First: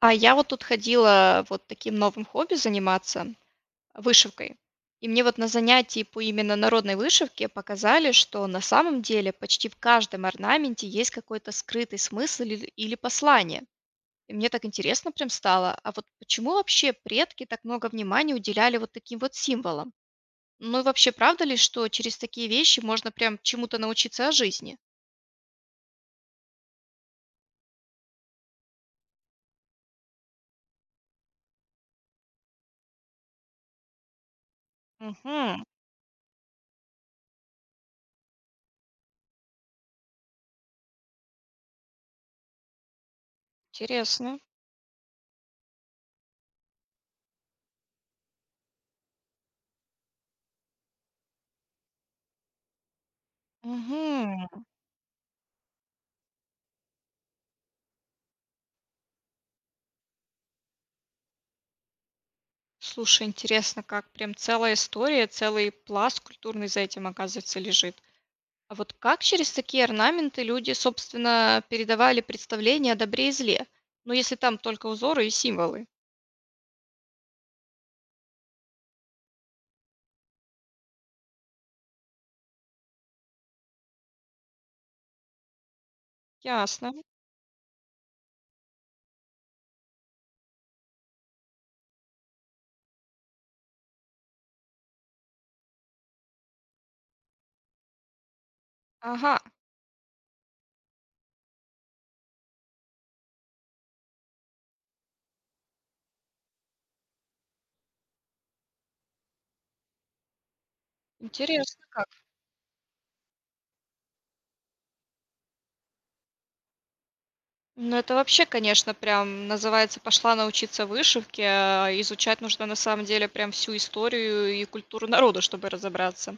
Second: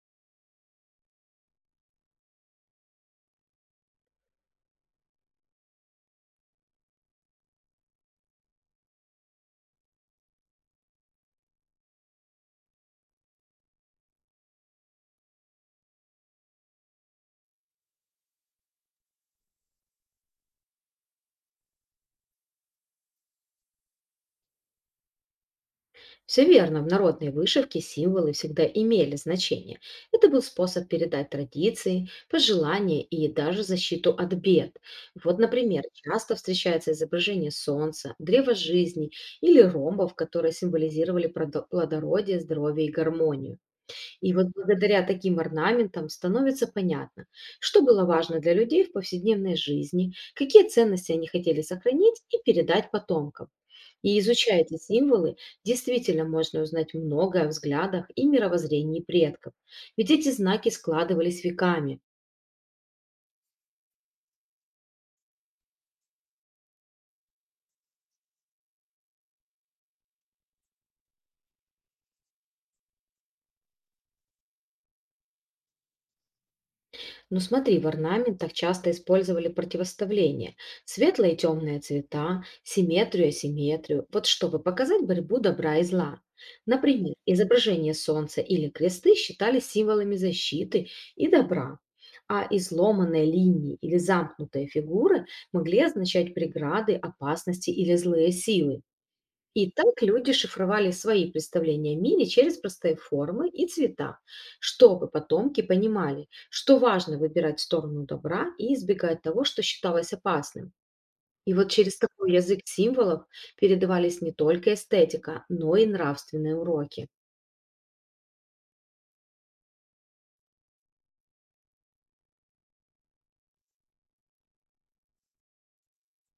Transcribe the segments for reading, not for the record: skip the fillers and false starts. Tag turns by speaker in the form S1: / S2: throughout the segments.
S1: А я вот тут ходила вот таким новым хобби заниматься, вышивкой. И мне вот на занятии по именно народной вышивке показали, что на самом деле почти в каждом орнаменте есть какой-то скрытый смысл или послание. И мне так интересно прям стало, а вот почему вообще предки так много внимания уделяли вот таким вот символам? Ну и вообще правда ли, что через такие вещи можно прям чему-то научиться о жизни?
S2: Все верно, в народной вышивке символы всегда имели значение. Это был способ передать традиции, пожелания и даже защиту от бед. Вот,
S1: Угу,
S2: например, часто встречается изображение солнца, древа жизни или ромбов, которые символизировали плодородие, здоровье и гармонию. И
S1: интересно.
S2: вот благодаря таким орнаментам становится понятно, что было важно для людей в повседневной жизни, какие ценности они хотели сохранить и передать потомкам. И изучая
S1: Угу.
S2: эти символы, действительно можно узнать многое о взглядах и мировоззрении предков, ведь эти знаки складывались веками.
S1: Слушай, интересно, как прям целая история, целый пласт культурный за этим, оказывается, лежит. А вот как через такие орнаменты люди, собственно, передавали представление о добре и зле? Ну, если там только узоры и символы.
S2: Ну смотри, в орнаментах часто использовали противоставление. Светлые и темные цвета, симметрию и асимметрию. Вот чтобы показать борьбу добра и зла.
S1: Ясно.
S2: Например, изображение солнца или кресты считались символами защиты и добра, а изломанные линии или замкнутые фигуры могли означать преграды, опасности или злые силы.
S1: Ага,
S2: И так люди шифровали свои представления о мире через простые формы и цвета, чтобы потомки понимали, что важно выбирать сторону добра и избегать того, что считалось опасным. И вот
S1: интересно
S2: через
S1: как.
S2: такой язык символов передавались не только эстетика, но и нравственные уроки.
S1: Ну, это вообще, конечно, прям называется «пошла научиться вышивке», а изучать нужно на самом деле прям всю историю и культуру народа, чтобы разобраться.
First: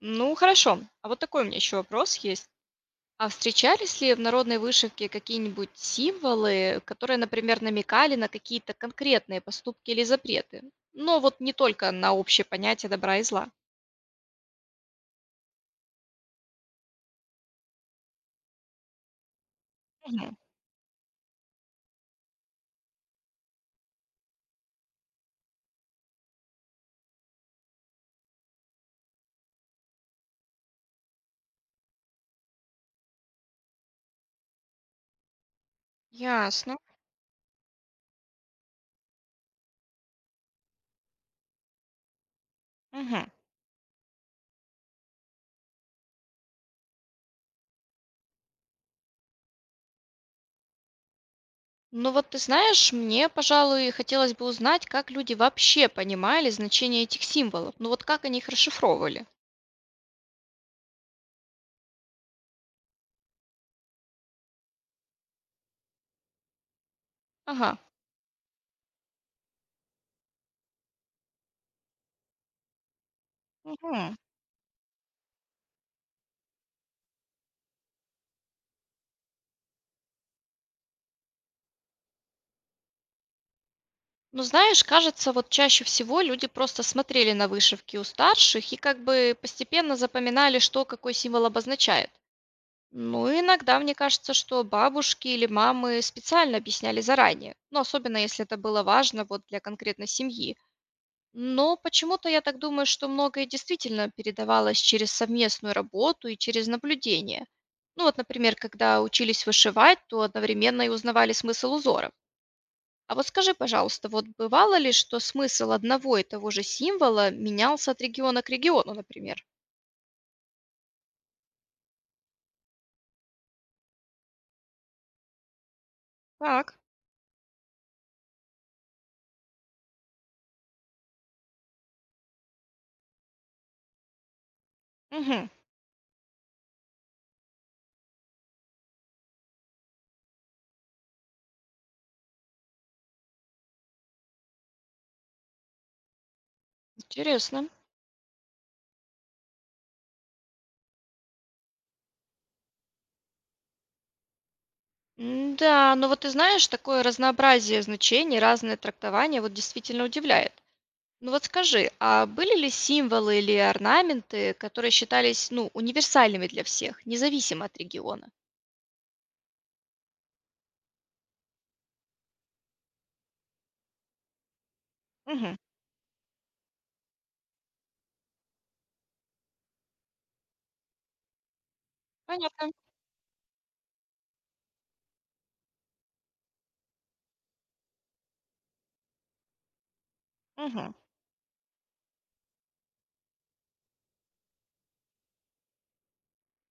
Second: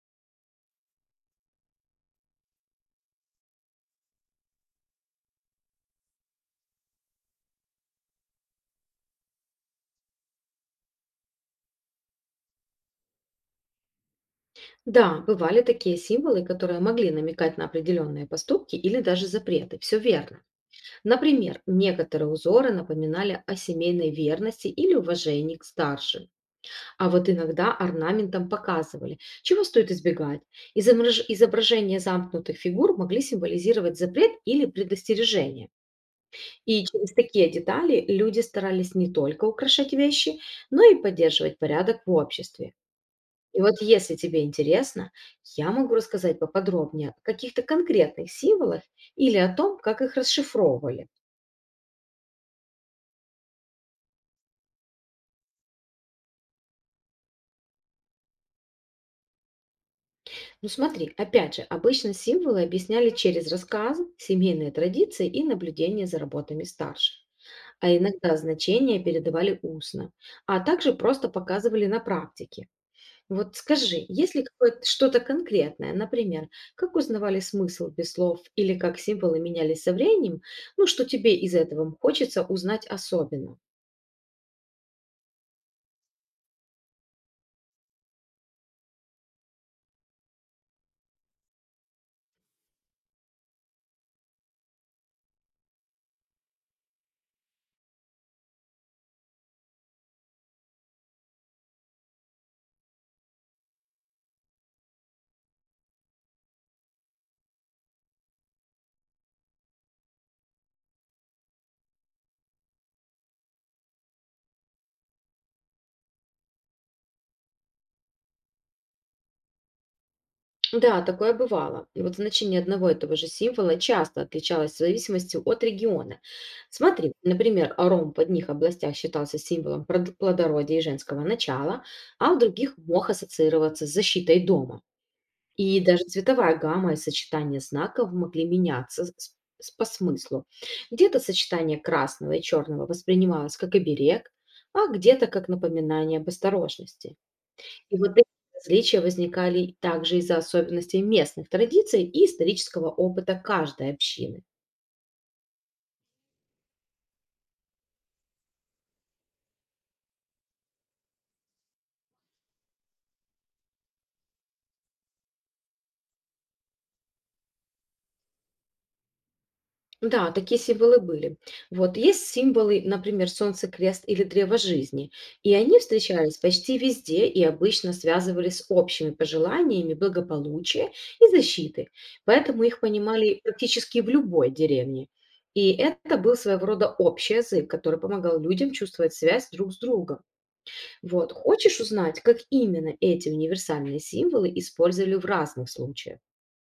S1: Ну, хорошо. А вот такой у меня еще вопрос есть. А встречались ли в народной вышивке какие-нибудь символы, которые, например, намекали на какие-то конкретные поступки или запреты? Но вот не только на общее понятие добра и зла.
S2: Да, бывали такие символы, которые могли намекать на определенные поступки или даже запреты. Все
S1: Мгм.
S2: верно. Например, некоторые узоры напоминали о семейной верности или уважении к старшим. А вот иногда орнаментом показывали, чего стоит избегать. Изображения замкнутых фигур могли символизировать запрет или предостережение.
S1: Ясно.
S2: И через такие детали люди старались не только украшать вещи, но и поддерживать порядок в обществе.
S1: Мгм.
S2: И вот если тебе интересно, я могу рассказать поподробнее о каких-то конкретных символах или о том, как их расшифровывали.
S1: Ну вот ты знаешь, мне, пожалуй, хотелось бы узнать, как люди вообще понимали значение этих символов. Ну вот как они их расшифровывали.
S2: Ну смотри, опять же, обычно символы объясняли через рассказы, семейные традиции и наблюдение за работами старших.
S1: Ага.
S2: А иногда значения передавали устно, а также просто показывали на практике. Вот скажи,
S1: Мгм.
S2: есть ли какое-то что-то конкретное, например, как узнавали смысл без слов или как символы менялись со временем, ну что тебе из этого хочется узнать особенно?
S1: Ну знаешь, кажется, вот чаще всего люди просто смотрели на вышивки у старших и как бы постепенно запоминали, что какой символ обозначает. Ну, иногда мне кажется, что бабушки или мамы специально объясняли заранее, ну, особенно если это было важно вот для конкретной семьи. Но почему-то я так думаю, что многое действительно передавалось через совместную работу и через наблюдение. Ну вот, например, когда учились вышивать, то одновременно и узнавали смысл узоров. А вот скажи, пожалуйста, вот бывало ли, что смысл одного и того же символа менялся от региона к региону, например?
S2: Да, такое бывало. И вот значение одного и того же символа часто отличалось в зависимости от региона.
S1: Так,
S2: Смотри, например, ром в одних областях считался символом плодородия и женского начала, а в других мог ассоциироваться с защитой дома.
S1: угу,
S2: И даже цветовая гамма и сочетание знаков могли меняться по смыслу. Где-то сочетание красного и черного воспринималось как оберег, а где-то как напоминание об осторожности.
S1: интересно.
S2: И вот эти различия возникали также из-за особенностей местных традиций и исторического опыта каждой общины.
S1: М-да, но вот ты знаешь, такое разнообразие значений, разное трактование вот действительно удивляет. Ну вот скажи, а были ли символы или орнаменты, которые считались, ну, универсальными для всех, независимо от региона?
S2: Да, такие символы были. Вот есть символы, например, солнце, крест или древо жизни. И
S1: Мгм.
S2: они встречались почти везде и обычно связывались с общими пожеланиями благополучия и защиты. Поэтому
S1: Понятно.
S2: их понимали практически в любой деревне. И это был своего рода общий язык, который помогал людям чувствовать связь друг с другом.
S1: Мгм.
S2: Вот. Хочешь узнать, как именно эти универсальные символы использовали в разных случаях?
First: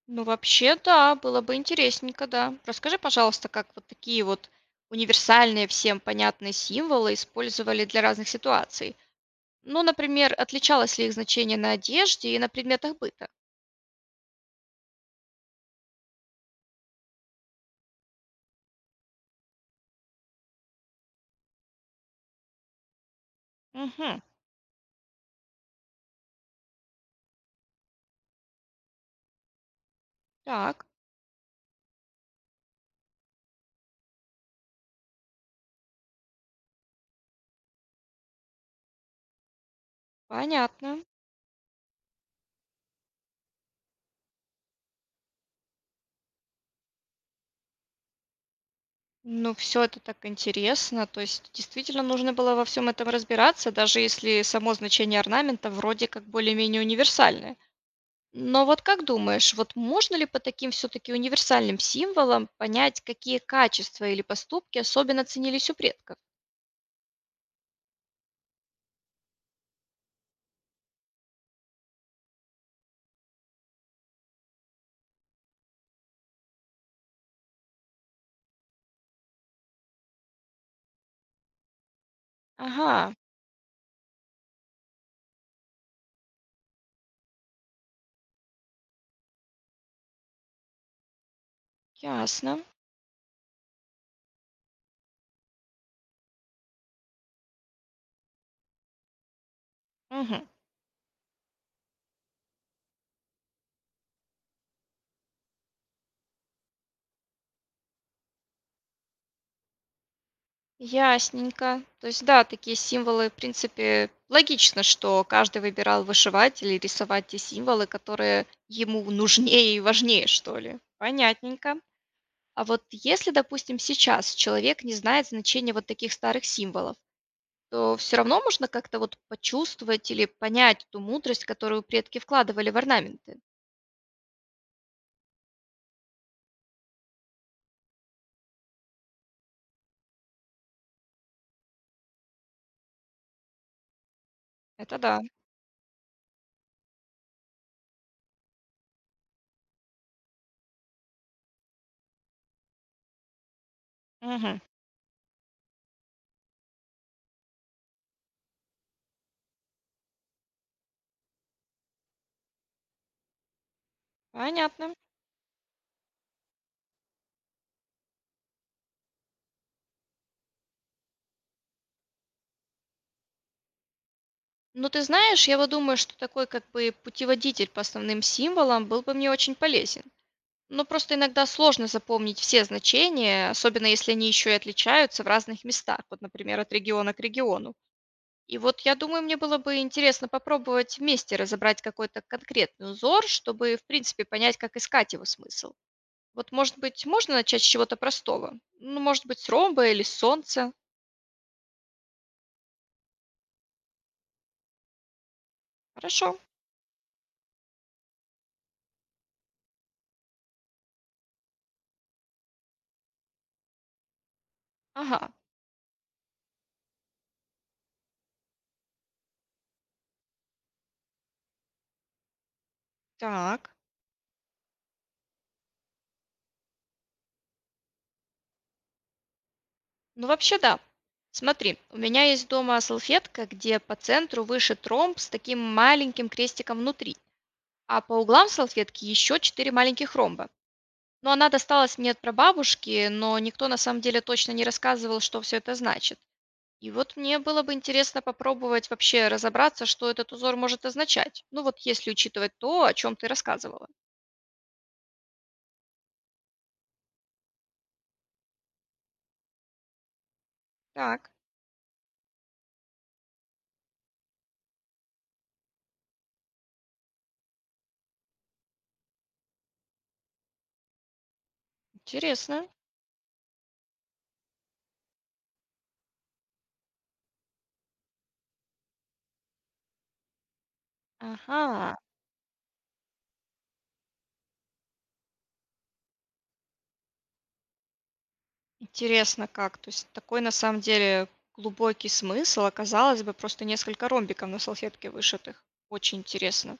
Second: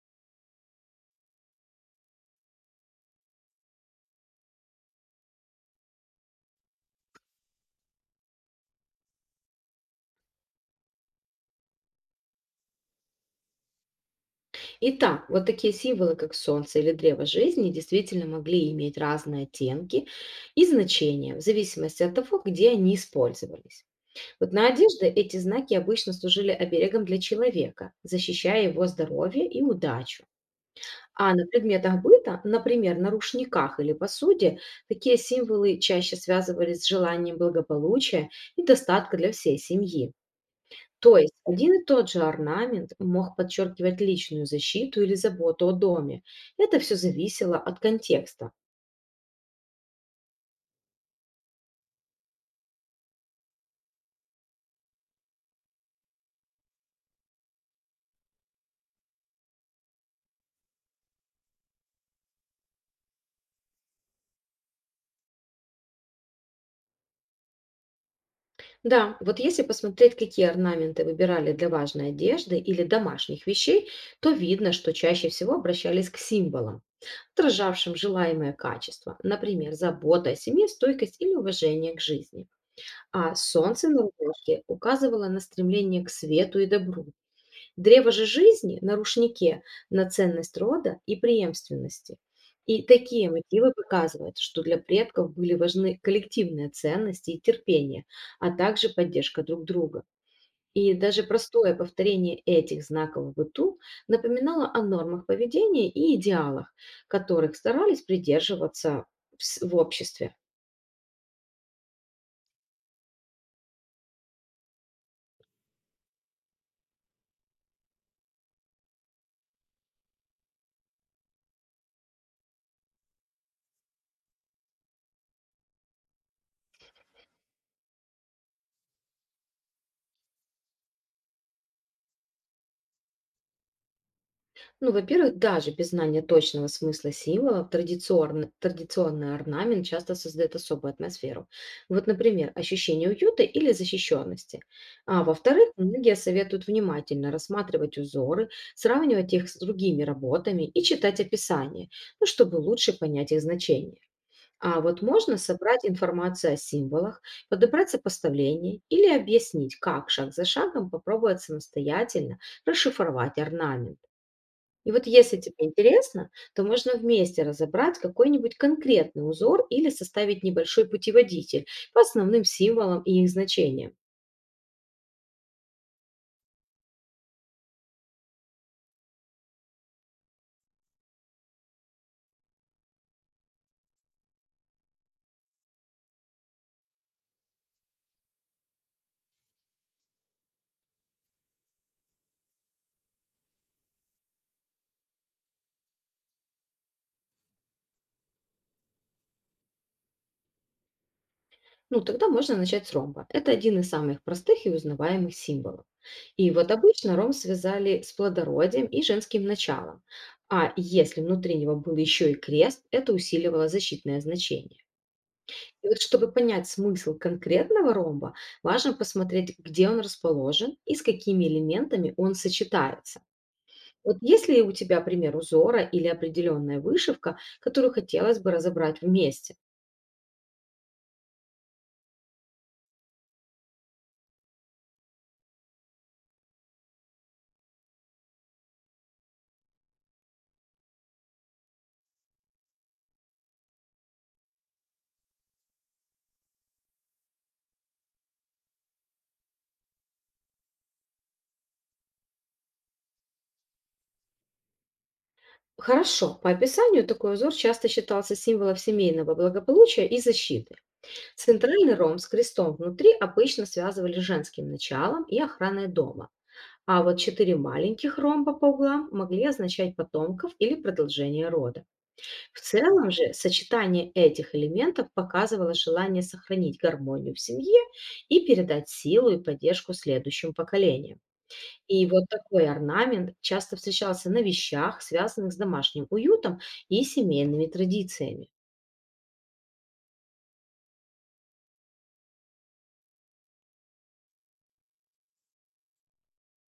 S1: Ну вообще, да, было бы интересненько, да. Расскажи, пожалуйста, как вот такие вот универсальные всем понятные символы использовали для разных ситуаций. Ну, например, отличалось ли их значение на одежде и на предметах быта?
S2: Итак, вот такие символы, как солнце или древо жизни, действительно могли иметь разные оттенки и значения, в зависимости от того, где они использовались.
S1: Угу.
S2: Вот на одежде эти знаки обычно служили оберегом для человека, защищая его здоровье и удачу.
S1: Так.
S2: А на предметах быта, например, на рушниках или посуде, такие символы чаще связывались с желанием благополучия и достатка для всей семьи.
S1: Понятно.
S2: То есть один и тот же орнамент мог подчеркивать личную защиту или заботу о доме. Это все зависело от контекста.
S1: Ну, все это так интересно. То есть действительно нужно было во всем этом разбираться, даже если само значение орнамента вроде как более-менее универсальное. Но вот как думаешь, вот можно ли по таким все таки универсальным символам понять, какие качества или поступки особенно ценились у предков?
S2: Да, вот если посмотреть, какие орнаменты выбирали для важной одежды или домашних вещей, то видно, что чаще всего обращались к символам, отражавшим желаемое качество, например, забота о семье, стойкость или уважение к жизни.
S1: Ага,
S2: А солнце на рубашке указывало на стремление к свету и добру, древо же жизни на рушнике, на ценность рода и преемственности.
S1: ясно.
S2: И такие мотивы показывают, что для предков были важны коллективные ценности и терпение, а также поддержка друг друга.
S1: Мгм.
S2: И даже простое повторение этих знаков в быту напоминало о нормах поведения и идеалах, которых старались придерживаться в обществе.
S1: Ясненько. То есть, да, такие символы, в принципе, логично, что каждый выбирал вышивать или рисовать те символы, которые ему нужнее и важнее, что ли. Понятненько. А вот если, допустим, сейчас человек не знает значения вот таких старых символов, то все равно можно как-то вот почувствовать или понять ту мудрость, которую предки вкладывали в орнаменты.
S2: Ну, во-первых, даже без знания точного смысла символов традиционный орнамент часто создает особую атмосферу. Вот, например, ощущение уюта или защищенности.
S1: Это да.
S2: А во-вторых, многие советуют внимательно рассматривать узоры, сравнивать их с другими работами и читать описание, ну, чтобы лучше понять их значение.
S1: Мгм.
S2: А вот можно собрать информацию о символах, подобрать сопоставление или объяснить, как шаг за шагом попробовать самостоятельно расшифровать орнамент. И
S1: Понятно.
S2: вот если тебе интересно, то можно вместе разобрать какой-нибудь конкретный узор или составить небольшой путеводитель по основным символам и их значениям.
S1: Ну, ты знаешь, я вот думаю, что такой как бы путеводитель по основным символам был бы мне очень полезен. Ну, просто иногда сложно запомнить все значения, особенно если они еще и отличаются в разных местах, вот, например, от региона к региону. И вот я думаю, мне было бы интересно попробовать вместе разобрать какой-то конкретный узор, чтобы, в принципе, понять, как искать его смысл. Вот, может быть, можно начать с чего-то простого? Ну, может быть, с ромба или с солнца?
S2: Ну, тогда можно начать с ромба. Это один из самых простых и узнаваемых символов.
S1: Хорошо.
S2: И вот обычно ромб связали с плодородием и женским началом. А если внутри него был еще и крест, это усиливало защитное значение.
S1: Ага.
S2: И вот чтобы понять смысл конкретного ромба, важно посмотреть, где он расположен и с какими элементами он сочетается.
S1: Так.
S2: Вот есть ли у тебя пример узора или определенная вышивка, которую хотелось бы разобрать вместе?
S1: Ну, вообще, да. Смотри, у меня есть дома салфетка, где по центру вышит ромб с таким маленьким крестиком внутри. А по углам салфетки еще четыре маленьких ромба. Но она досталась мне от прабабушки, но никто на самом деле точно не рассказывал, что все это значит. И вот мне было бы интересно попробовать вообще разобраться, что этот узор может означать. Ну вот если учитывать то, о чем ты рассказывала.
S2: Хорошо. По описанию такой узор часто считался символом семейного благополучия и защиты.
S1: Так,
S2: Центральный ромб с крестом внутри обычно связывали с женским началом и охраной дома. А вот четыре маленьких ромба по углам могли означать потомков или продолжение рода. В
S1: интересно.
S2: целом же сочетание этих элементов показывало желание сохранить гармонию в семье и передать силу и поддержку следующим поколениям.
S1: Ага,
S2: И вот такой орнамент часто встречался на вещах, связанных с домашним уютом и семейными традициями.
S1: интересно как. То есть такой на самом деле глубокий смысл оказалось бы просто несколько ромбиков на салфетке вышитых. Очень интересно.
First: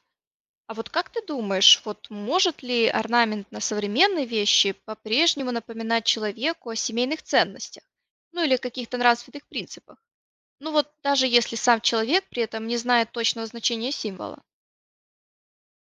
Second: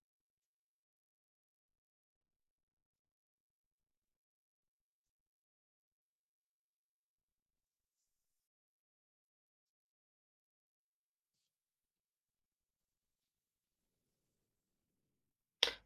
S1: А вот как ты думаешь, вот может ли орнамент на современной вещи по-прежнему напоминать человеку о семейных ценностях? Ну или каких-то нравственных принципах? Ну вот даже если сам человек при этом не знает точного значения символа.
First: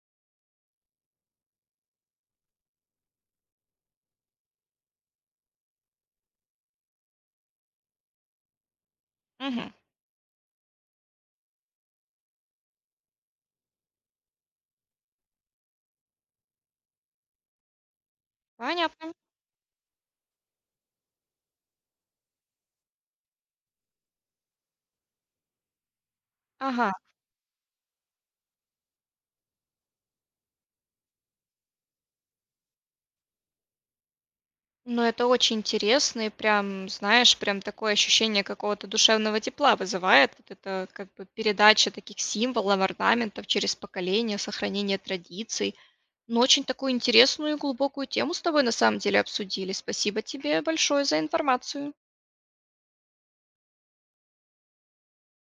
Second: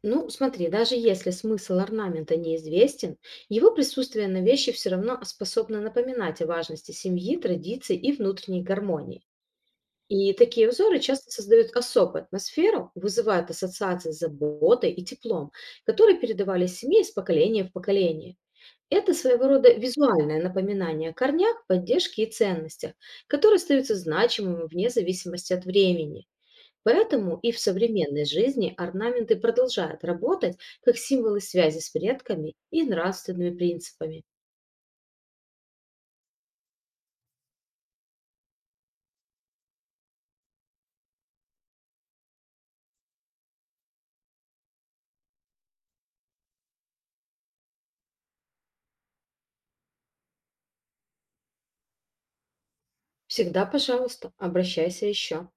S2: Ну, смотри, даже если смысл орнамента неизвестен, его присутствие на вещи все равно способно напоминать о важности семьи, традиций и внутренней гармонии.
S1: Мгм.
S2: И такие узоры часто создают особую атмосферу, вызывают ассоциации с заботой и теплом, которые передавались в семье из поколения в поколение.
S1: Понятно.
S2: Это своего рода визуальное напоминание о корнях, поддержке и ценностях, которые остаются значимыми вне зависимости от времени.
S1: Ага.
S2: Поэтому и в современной жизни орнаменты продолжают работать как символы связи с предками и нравственными принципами.
S1: Ну, это очень интересно, и прям, знаешь, прям такое ощущение какого-то душевного тепла вызывает. Вот это как бы передача таких символов, орнаментов через поколение, сохранение традиций. Ну, очень такую интересную и глубокую тему с тобой на самом деле обсудили. Спасибо тебе большое за информацию.
S2: Всегда, пожалуйста, обращайся еще.